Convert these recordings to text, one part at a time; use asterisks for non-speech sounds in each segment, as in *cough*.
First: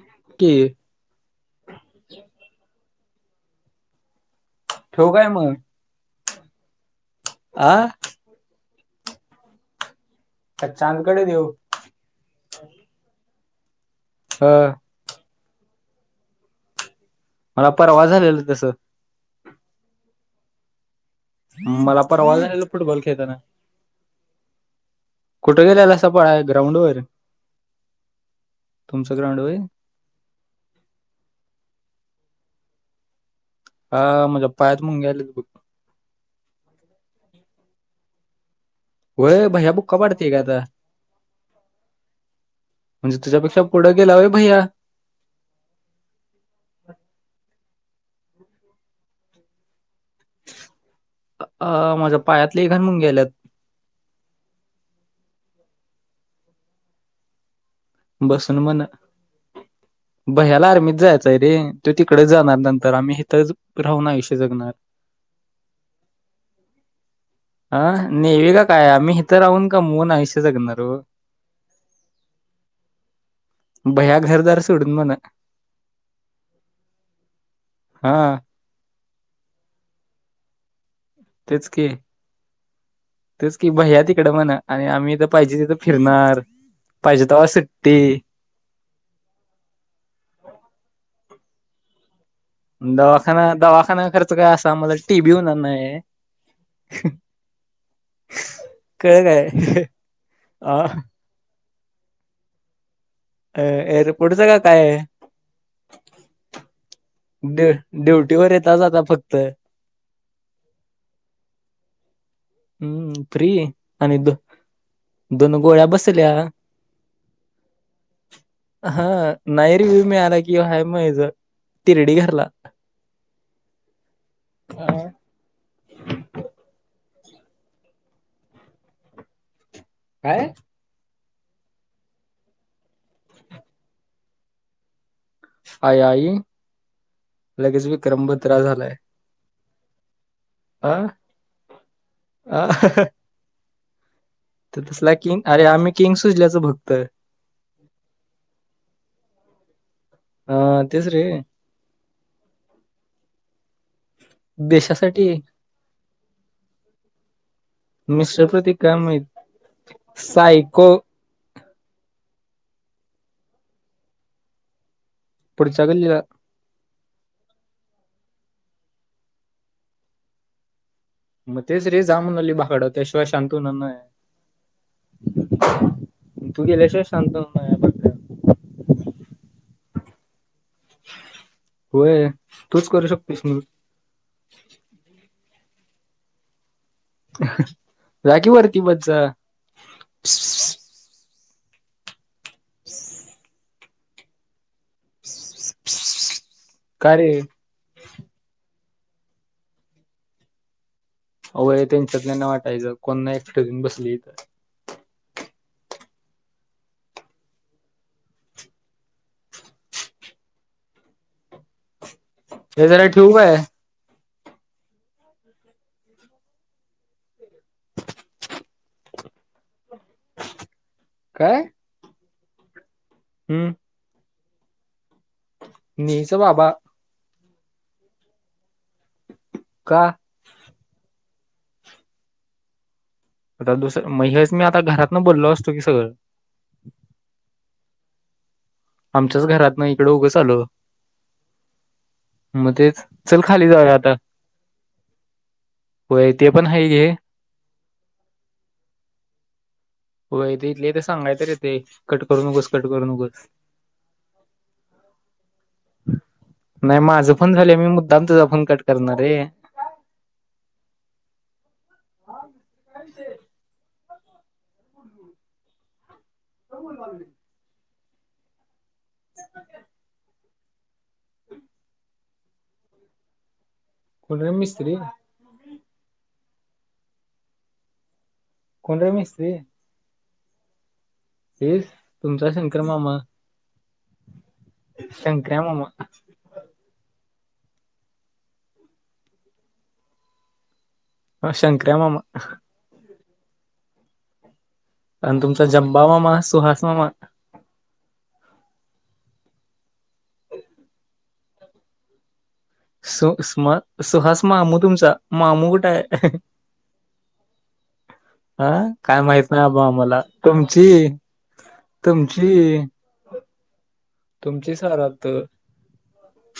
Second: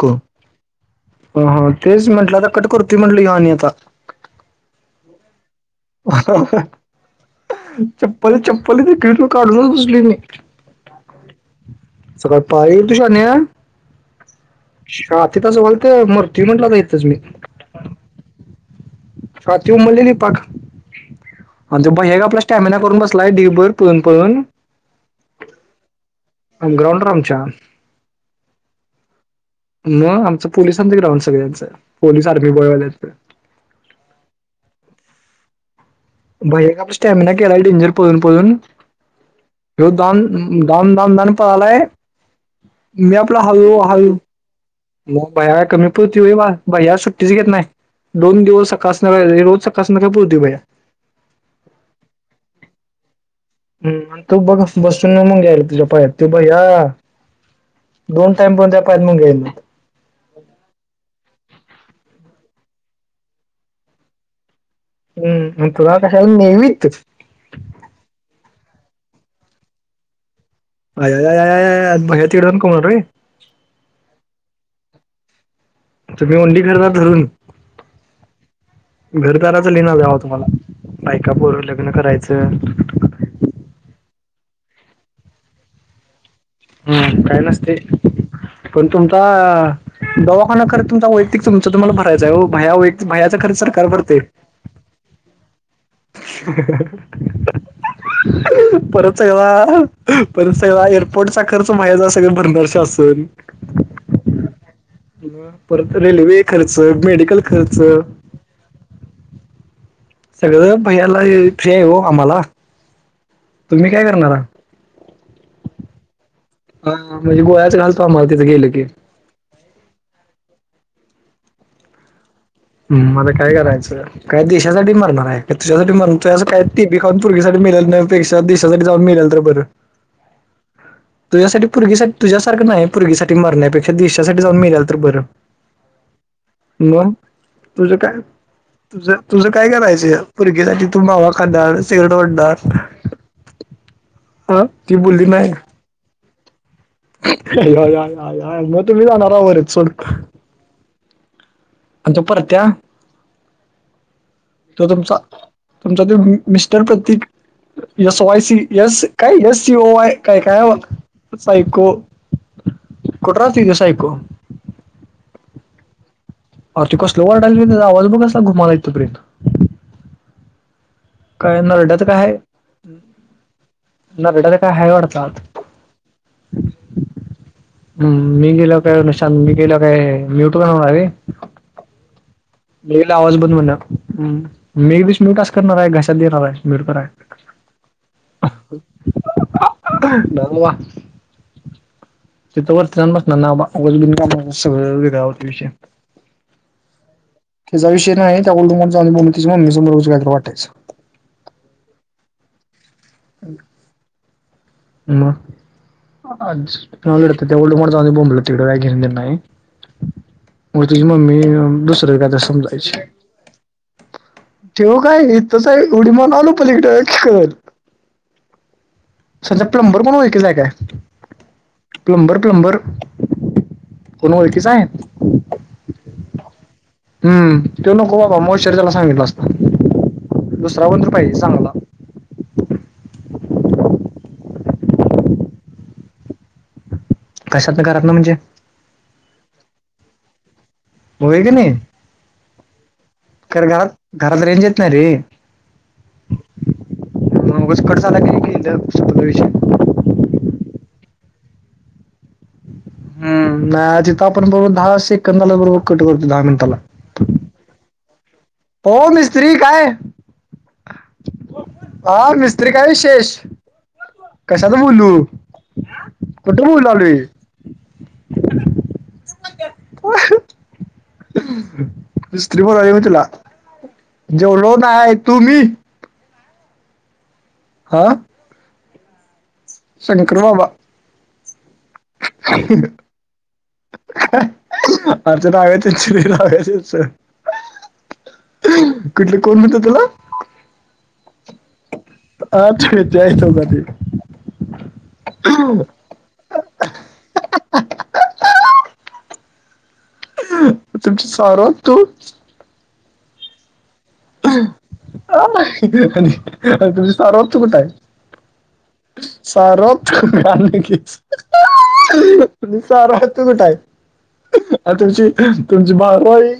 तेच की म्हंटलं आता कट करतोय ह्यो आणि आता ठेऊ काय मग आ चप्पल चप्पल देली मी काढूनच बसली मी. का चांदकडे देऊ. सगळ पाहील तुझ ने ह. *unintelligible* ह तिथच वालते मरती म्हणते आता ईथच मी. मला परवा झालेल तस. *unintelligible* आणि तो मला भैया का आपला परवाला स्टॅमिना करून फुटबॉल बसलाय खेळताना डिबर पळून पळून कुठे गेलेलासा पळायला ग्राउंड वर. ग्राउंडवर आमच्या तुमच ग्राउंड व्हय. म आमच पोलिसांच ग्राउंड सगळ्यांच. पोलीस आर्मी गोळ्यावाल्यांच. हा माझ्या पायात मुंग्या आल्यात बघ. भाई एक आपण स्टॅमिना केला आहे डेंजर पळुन पळुन. व्हय भैया रोज बुक्का पाडतोय काय आता धावुन धावून धावून पळालोय. मी म्हणजे आपला तुझ्यापेक्षा हळु पुढं हळु गेला व्हय भैया मग भैयाला कमी पुरती व्हम बा भैया सुट्टीच घेत नाही. दोन दिवस सकाळ संध्याकाळ रोज सकाळ संध्याकाळ पळतो भैय्या. अ माझ्या पायात लयी घाण मूंग्या आल्यात. हम्म आणि तू बघत बसून म मुंग्या यायल्या तुझ्या पायात. तो भैया दोन टाइम बसून पण त्या म्हण पायात मुंग्या यायला नाहीत. भैय्याला आर्मीत जायचय रे. तो तिकडे जाणार नंतर आम्ही इथच राहुन आयुष्य जगणार. हम्म म तुला कशाला नेवित तु अ नेवि का काय, आम्ही इथ राहून कमवुन आयुष्य जगणार. ओ पहिल्या तिकडन कोण रे. भैय्या घरदार सोडून म्हण तुम्ही ओंली घरदार धरून, हा घरदराचा लिणार द्यावा तुम्हाला. बायकापोर, तेच की लग्न करायच. तेच की भैय्या तिकड म्हणा. आणि आम्ही इथ पाहिजे तिथ फिरणार. हम्म पाहिजे काही तेव्हा नसते. सुट्टी पण तुमचा दवाखाना का रे तुमचा वैतीक तुमच तुम्हाला भरायच हो. भैय्या वैतीक भैय्याचा दवाखाना खर्च सरकार दवाखाना भरतय. खर्च काय असा आम्हाला टीबी होणार नाही परत कळ काय सगळा परत सगळा अ पोटसाखरच मायाजाळ सगळ भरल शासन. अ एअरपोर्टच का काय? परत रेल्वे खर्च, मेडिकल खर्च. टीवर येता जाता फक्त सगळ भैय्याला फ्री आहे हो आम्हाला. हम्म फ्री तुम्ही काय आणि द करणार हा दोन गोळ्या बसल्या हा म्हणजे गोळ्याच घालतो आम्हाला तिथ गेल की. हा नाही रिव्ह्यू मिळाला कि, आहे मग इथ तिरडी घरला. हम्म मला काय करायच. काय देशासाठी काय मारणार आहे. तुझ्यासाठी मरुन अस काय ती बी खाऊन पोरगीसाठी मरण्यापेक्षा देशासाठी जाऊन मेलेल तर बर. काय? तुझ्यासाठी पोरगीसाठी तुझ्यासारख नाही‌. पोरगीसाठी मरण्यापेक्षा देशासाठी जाऊन मेलेल तरी बर. आई आई लगेच तुझ काय, विक्रम बत्रा झालाय तुझ तुझ काय करायच. पोरगी झाली अ तर मावा खाणार सिगारेट अ वडणार हा ती तसला बोलली किंग नाही. अरे आम्ही किंग सुजल्याचं भग आया आय आय आय आय म तुम्ही जाणार हा वर सोड हा तेच रे अच्छा परत त्या तो तुमचा देशासाठी तुमचा त्यो मि- mister Pratik yes Y mister C Pratik yes माहित काय येस सी ओ वाय काय काय सायको सायको कुठ राहतंय त्यो सायको पुढच्या गल्लीला अर ते कसल वरडालय त्येज आवाज बघ कसला घुमालाय इथपर्यंत म काय तेच रे नरड्यात जा काय आहे म्हणाली बागाड त्याशिवाय शांत होणार नाय नरड्यात काय हाय वाटतात तू गेल्याशिवाय शांत हो नाय हूं मी गेल्यावर काय शांत मी गेल्यावर काय म्यूट ट होणार हाय व्हय होय तूच करू होईल आवाज शकतोस बंद मग होईन मी विष्णू का अस करणार हाय घशात देणार हाय मरक्यूराय जा की वरती बस जा तिथ वरती जावून बसणार ना बाबा उगच बिनकामाच सगळं व्य गावात विषय का रे तिजा विषय नाय ये त्या *unintelligible* तिची मम्मीसमोर उगच कायतरी वाटयचं. होय त्यांच्यातल्याना वाटायचं कोण ना एकट घेऊन बसली इथं म *unintelligible* जाऊदे बोंबलत तिकड काय घेण देणं नाय म तुझी मम्मी दुसर एखाद हे समजायची जरा ठेवू काय त्यो काय इथंच हाय उडी मारून आलो पलिकड छरं सध्या प्लंबर कोण ओळखीचा हाय काय काय? प्लंबर प्लंबर हम्म कोण ओळखीचा आहे. मी चं बाबा हम्म तू नको बाबा मॉश्चर त्याला सांगितला असता. का? दुसरा कोणतरी पाहिजे चांगला आता दुसर म हेच मी आता घरातन बोललो असतो की सगळं कशातन घरातन म्हणजे आमच्याच घरात ना इकडं उगंच आलो. होय की नाही म तेच चल खर खाली जाऊ घरात या आता घरात रेंज येत नाही रे होय ते पण हाय घे म उगच कट झाला की *unintelligible* विषय होय ते इथल्या इथ सांगाय तर येतय. कट करू नकोस कट करू नकोस हूं नाय आज इथं आपण बरोबर दहा सेकंदाला बरोबर कट करतो दहा मिनिटाला. नाय माझं पण झालंय मी मुद्दाम तुझा फोन कट हो करणार रे मिस्त्री काय हा मिस्त्री काय विशेष कशााच बोलू कुठे बोलायलोय *unintelligible* मिस्त्री प आहे म्ह तला. कोण रे जेवलो मिस्त्री नाय तुम्ही? हा कोणत्या मिस्त्री. *unintelligible* *unintelligible* शंकर मामा अजून शंकर्या मामा हवेतच *unintelligible* कुठले कोण म्हणत तुला? हा शंकऱ्या मामा *unintelligible* आण तुमचा जमबामामा सुहासमामा तुमच सारं *unintelligible* सो स्मा ह नाही तुझ आहे *unintelligible* कुठ आहे? हा काय *unintelligible* माहित नाही चार बाबा आम्हाला तुमची तुमची आहे तुझं काय? तुमची आण सारात तुमची तुमची बारावी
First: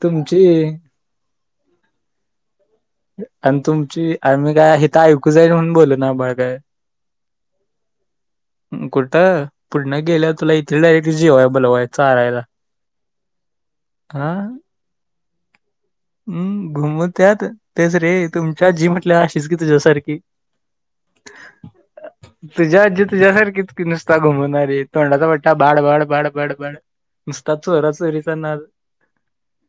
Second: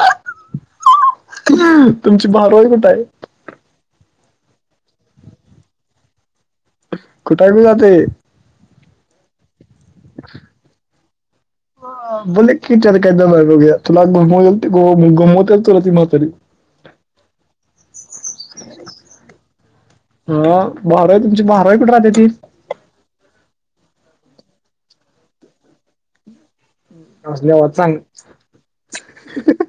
तुमची तुमची बारावी कुठं आहे? आणि तुमची आ मही काय हिता ऐकू जाईल म्हणून बोलल ना ब काय. कुठ बी जातंय कुठं पुन्हा गेल्या तुला इथे डायरेक्ट जेवाय बला *unintelligible* हम घुमत्यात तेच रे तुमच्या जी म्हटल्या अशीच की तुझ्यासारखी. *unintelligible* अय तुमची भाराई कुठ राहती ती? तुझी आज्जी तुझ्या सारखीच की नुस्ता घुमवणारी तोंडाचा पट्टा बाड बाड बाड बाड बड. नुसता असल्यावर चोरा चांग चोरीचा नाद *unintelligible*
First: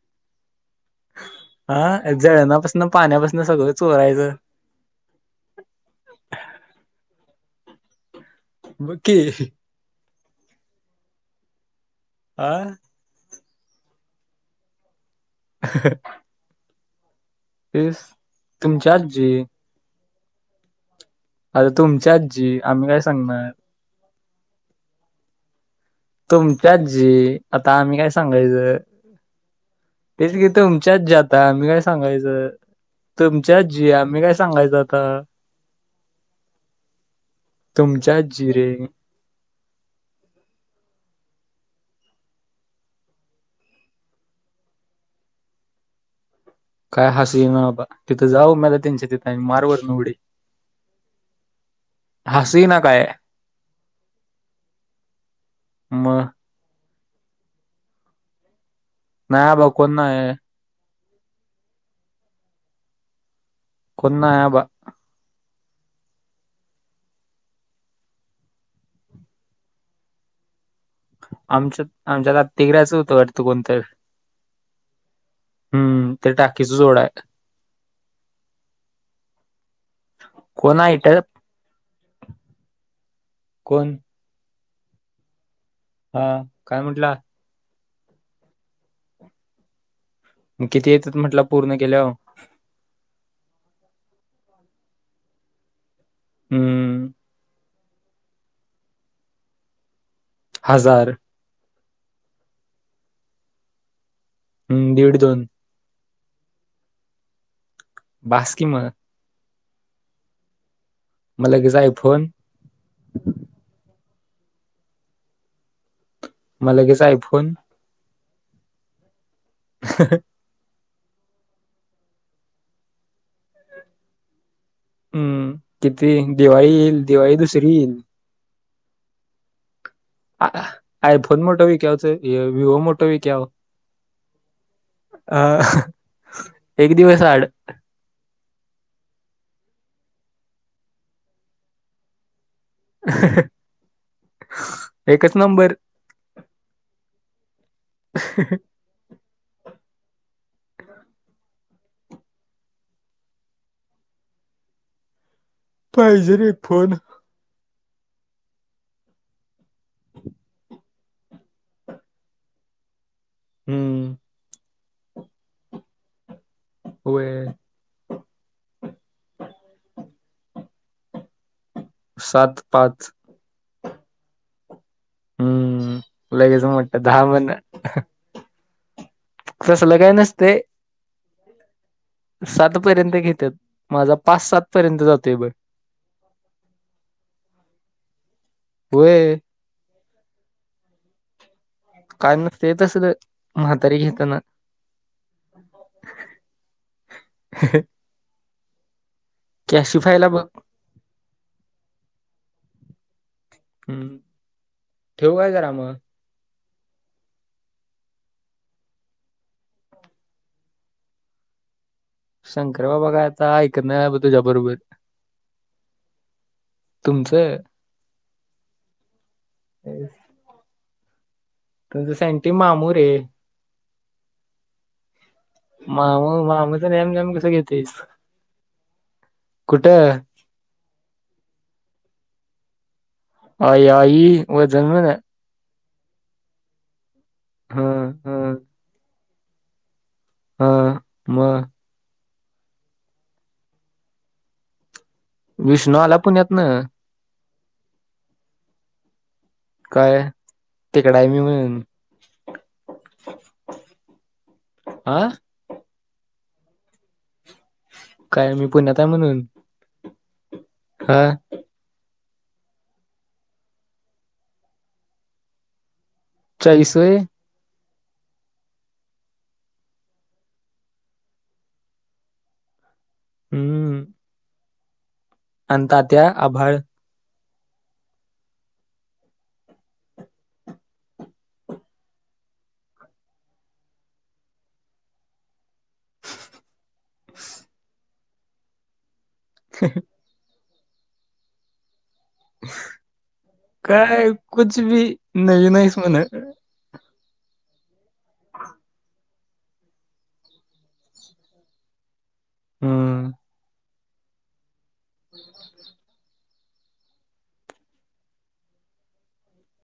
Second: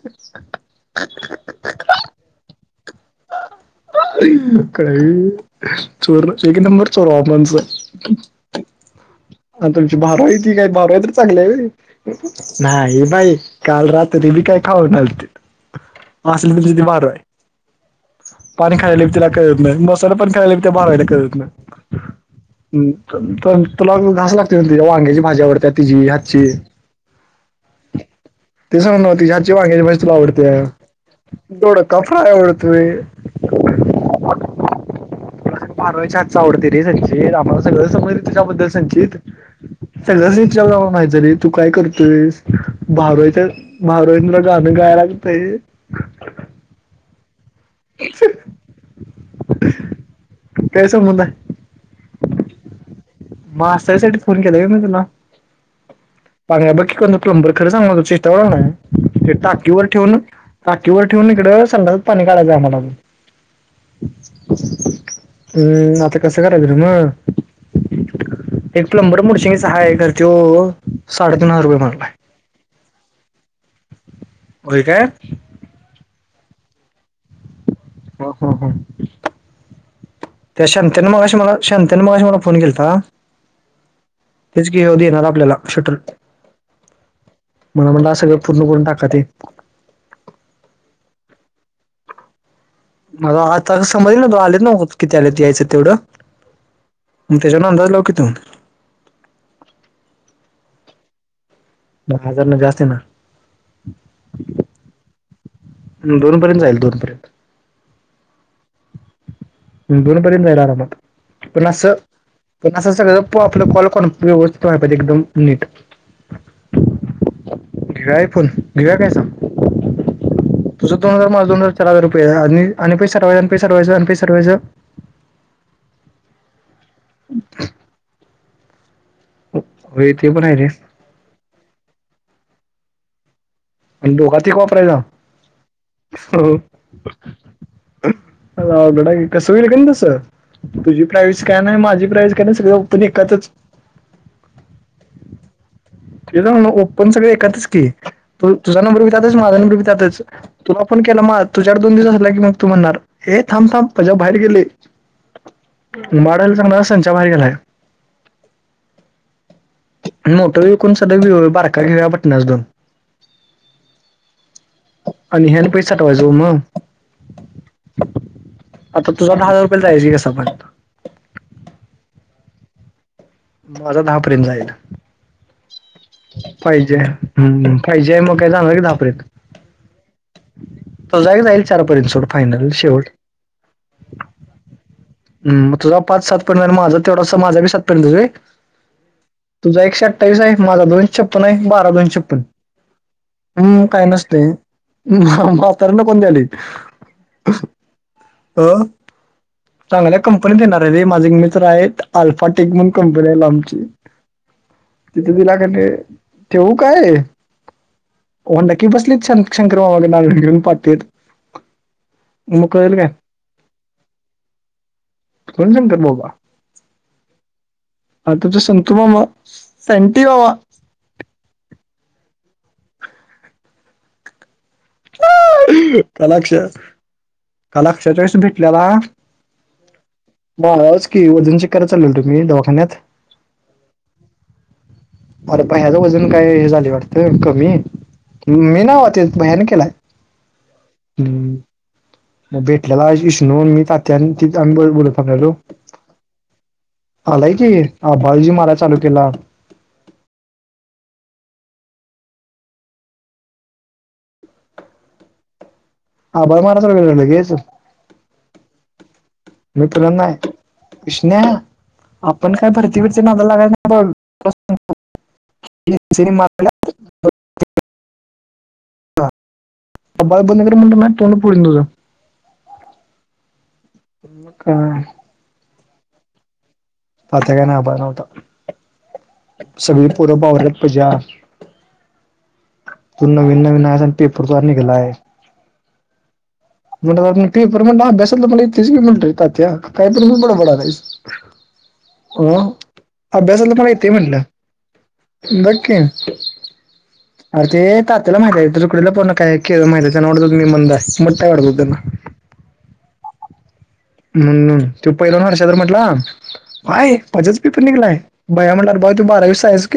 हा जळणापासून पाण्यापासून सगळं. चोरायचं चोर एक नंबर चोर ऑपनस. बघ की आ तुमची भाराई ती काही भाराई तर चांगलंय हा नाही बाई. काल रात्री बी काय खाऊ लालते. *unintelligible* असल त ती वार आहे तेच पाणी तुमच्या खायला बी तिला आजी कळत नाही *unintelligible* आता तुमची आजी आम्ही काय हम्म सांगणार? पण तुला घास लागते ना तिच्या वांग्याची भाज्यावर त्या ति तुमची आजी आता आम्ही काय सांगायचं ते सांग ना तिच्या हातची वांग्याची भाजी तुला तेच की आवडत्या. तुमची आज्जी आता आम्ही काय दोडका फ्राय सांगायचं आवडतोय. तुमची आजी आम्ही काय सांगायचं आता? भाराई हातच आवडते रे संचित आम्हाला सगळं समज तुमच्या तीच्याबद्दल जिरे संचित. सगळंच विचारलं मातरी तू काय करतोयस भाराईच भाराईन गाणं गायला लागतंय. काय हसू येई ना बाबा, तिथं जाऊ मला त्यांच्या तिथ आ मारवत निवडी. मा हसाय साठी फोन के केलय मी तुला, मग *unintelligible* मज ना बग किक कलमब खर सां मग शेषटवर रा ना. *unintelligible* ते नाही बा टाकीवर कोण ठेवन. नाही टाकीवर ठेवून, इकडं संडात पाणी काढायचं आम्हाला. कोण नाही बा हम्म आता कसं करायचं रे म? एक प्लंबर मुडशीन चा हाय, तर त्यो साडेतीन हजार रुपये म्हंटलाय. तेराचं, होतं वाटतं कोणत होय काय? हम्म, ते टाकीच जोडाय. हा हा हा. त्या कोण आहे शांत्यांन इथं मगाशी मला, शांत्यांन मगाशी मला फोन केलता. कोण तेच की कधी येणार आपल्याला, शटर? अं, काय म्हंटला? म म्हन्टला सगळं पूर्ण करून टाका ते. ग किती येत्यात, म्हटलं पूर्ण केल्यावर? मला आता समजलना त आलेत ना, किती आलेत, यायचं तेवढं? हम्म म त्याच्यान अंदाज लाव कि तू. हजार. म हजार, ना जास्ती ना. अंम्म, दीड दोन? दोनपर्यंत जाईल, दोनपर्यंत. बास्की म. दोन पर्यंत जाईल आरामात, मग पण लगेच असं आयफोन पण असं सगळे जण प-आपलं कॉल, कॉन *unintelligible* व्यवस्थित व्हाया पाहिजे, एकदम नीट. म लगेच, iPhone? Divya iPhone, Divya काय सांग. ह्हणं. तुझं दोन हजार, माझ दोन हजार, चार हजर रुपये आणि पै सातवयच आणि पैसे साठवायचं आणि प साठवायचं. हम्म, किती दिवाळी येईल, दिवाळी दुसरी येईल. व्हय, ते पण आ- हाय र. आयफोन मोठा विकायचं, विवो मोठं व? विक्याव? अन दोघात एक वापरायला? एक दिवस आड आ बडा, कसं होईल कसं? तुझी प्राईज काय नय, माझी प्राईज काय नय, सगळं एकातच एकच नंबर. तिला ज ना ओपन, सगळ एकातच की, तू तुझ्या नंबर बी त्यातच, माझा नंबर बी त्यातच. तुला फोन केला म आत, तुझ्यावर दोन दिवस झाला की, मग तू म्हणणार, हे थांब-थांब प्रजा बाहेर गेले. पाहिजे रे ये फोन. बा गलाय *unintelligible* मोठं विकुण सगळ वि बारका *unintelligible* घेऊ पटनास दोन. हम्म. आणि ह्याले आणि पैसे साठवायच ओ जम. होय. आता तुझा, दहा दहा हजार रुपयला जायची कसा पण. सात पात माझा दहा पर्यंत जाईल. हम्म लगेच पाहिजे म्हटलं दहा म्हण हम्म पाहिजे आहे मग काय चांगलं की दहापर्यंत तसलं काय नसते तो जाय जाईल चारपर्यंत सोड फायनल सात शेवट. पर्यंत घेतात माझा पाच सात पर्यंत जातो. हम् तुझा पाच सात पर् माझा तेवढासा माझा बी सात पर्यंत जाईल. होय तुझा एकशे अठ्ठावीस आहे माझा दोनशे छप्पन आहे. काय नाही ते तसंच हम् काय नसते नंतर न कोण द्यायला अ चांगल्या कॅशिफायला बघ कंपनीत येणार आहे रे माझे मित्र आहेत आल्फाटेक म्हण कंपनी आहेला आमची हम्म. ठेवू तिथे काय तिला क करा मग ठेव काय होंडाकी बसलीत शंकर बाबाग नार घेऊन पाहते. शंकर बाबा कायता ऐक ना तुझ्या बरोबर ण शंकर बाबा तुमचं आताच्या संतुमामा संटी बावा सँटी मामू रे काल मामा अक्षा मामाचं नॅम नॅम कसं काल घेतेस अक्षा त्यादिवशी भेटलेला. कुठं तवाच की वजन चेक करायला चाललो होतो मी दवाखान्यात. आई आई वजन व्हय. अरे पण ह्याच वजन काही हे झालं वाटतं कमी हा हा मी नाही भैय्याने केला. हा म भेटल्याला इश्णवून मी तात्या आणि आम्ही बोलत थांबलेलो विष्णू आला पुण्यातन? आलाय की फाय जी माराय चालू केला. काय ते? डाय म म्हून हा. *unintelligible* काय मी पुण्यात आहे म्हणून. मित्र नाय हा इषण्या आपण काय भरती भिरतीच्या नादाला लागायच नाही बघ. *unintelligible* *unintelligible* अळ बंद कर म्हणत ना तों पुढल तुझं हम्म. ह का? अन तात्या आभाळ आता काय नाही आभाळ नव्हतं. सगळी पोरं *unintelligible* तू नवीन नवीन आहे आणि पेपरद्वार निघला आहे. मला पेपर मधला अभ्यासातलं की येतयच की तात्या काय पण बडबडायला आहे. हो अभ्यासातलं पण येतंय काय म्हटलं कुछ भी नवीन आहेस नक्की. म्हण अर ते तात्याला माहिती आहे तुकडीला पर्ण काय के माहिती त्यांना वाटत होता मी मंद आहे मोठं वाटत होतं त्यांना. हम्म. पैलवान *unintelligible* म्हटला बाय पजच पी पण निघलाय. भैय्या म्हटला अरे तू बारावी सायन्स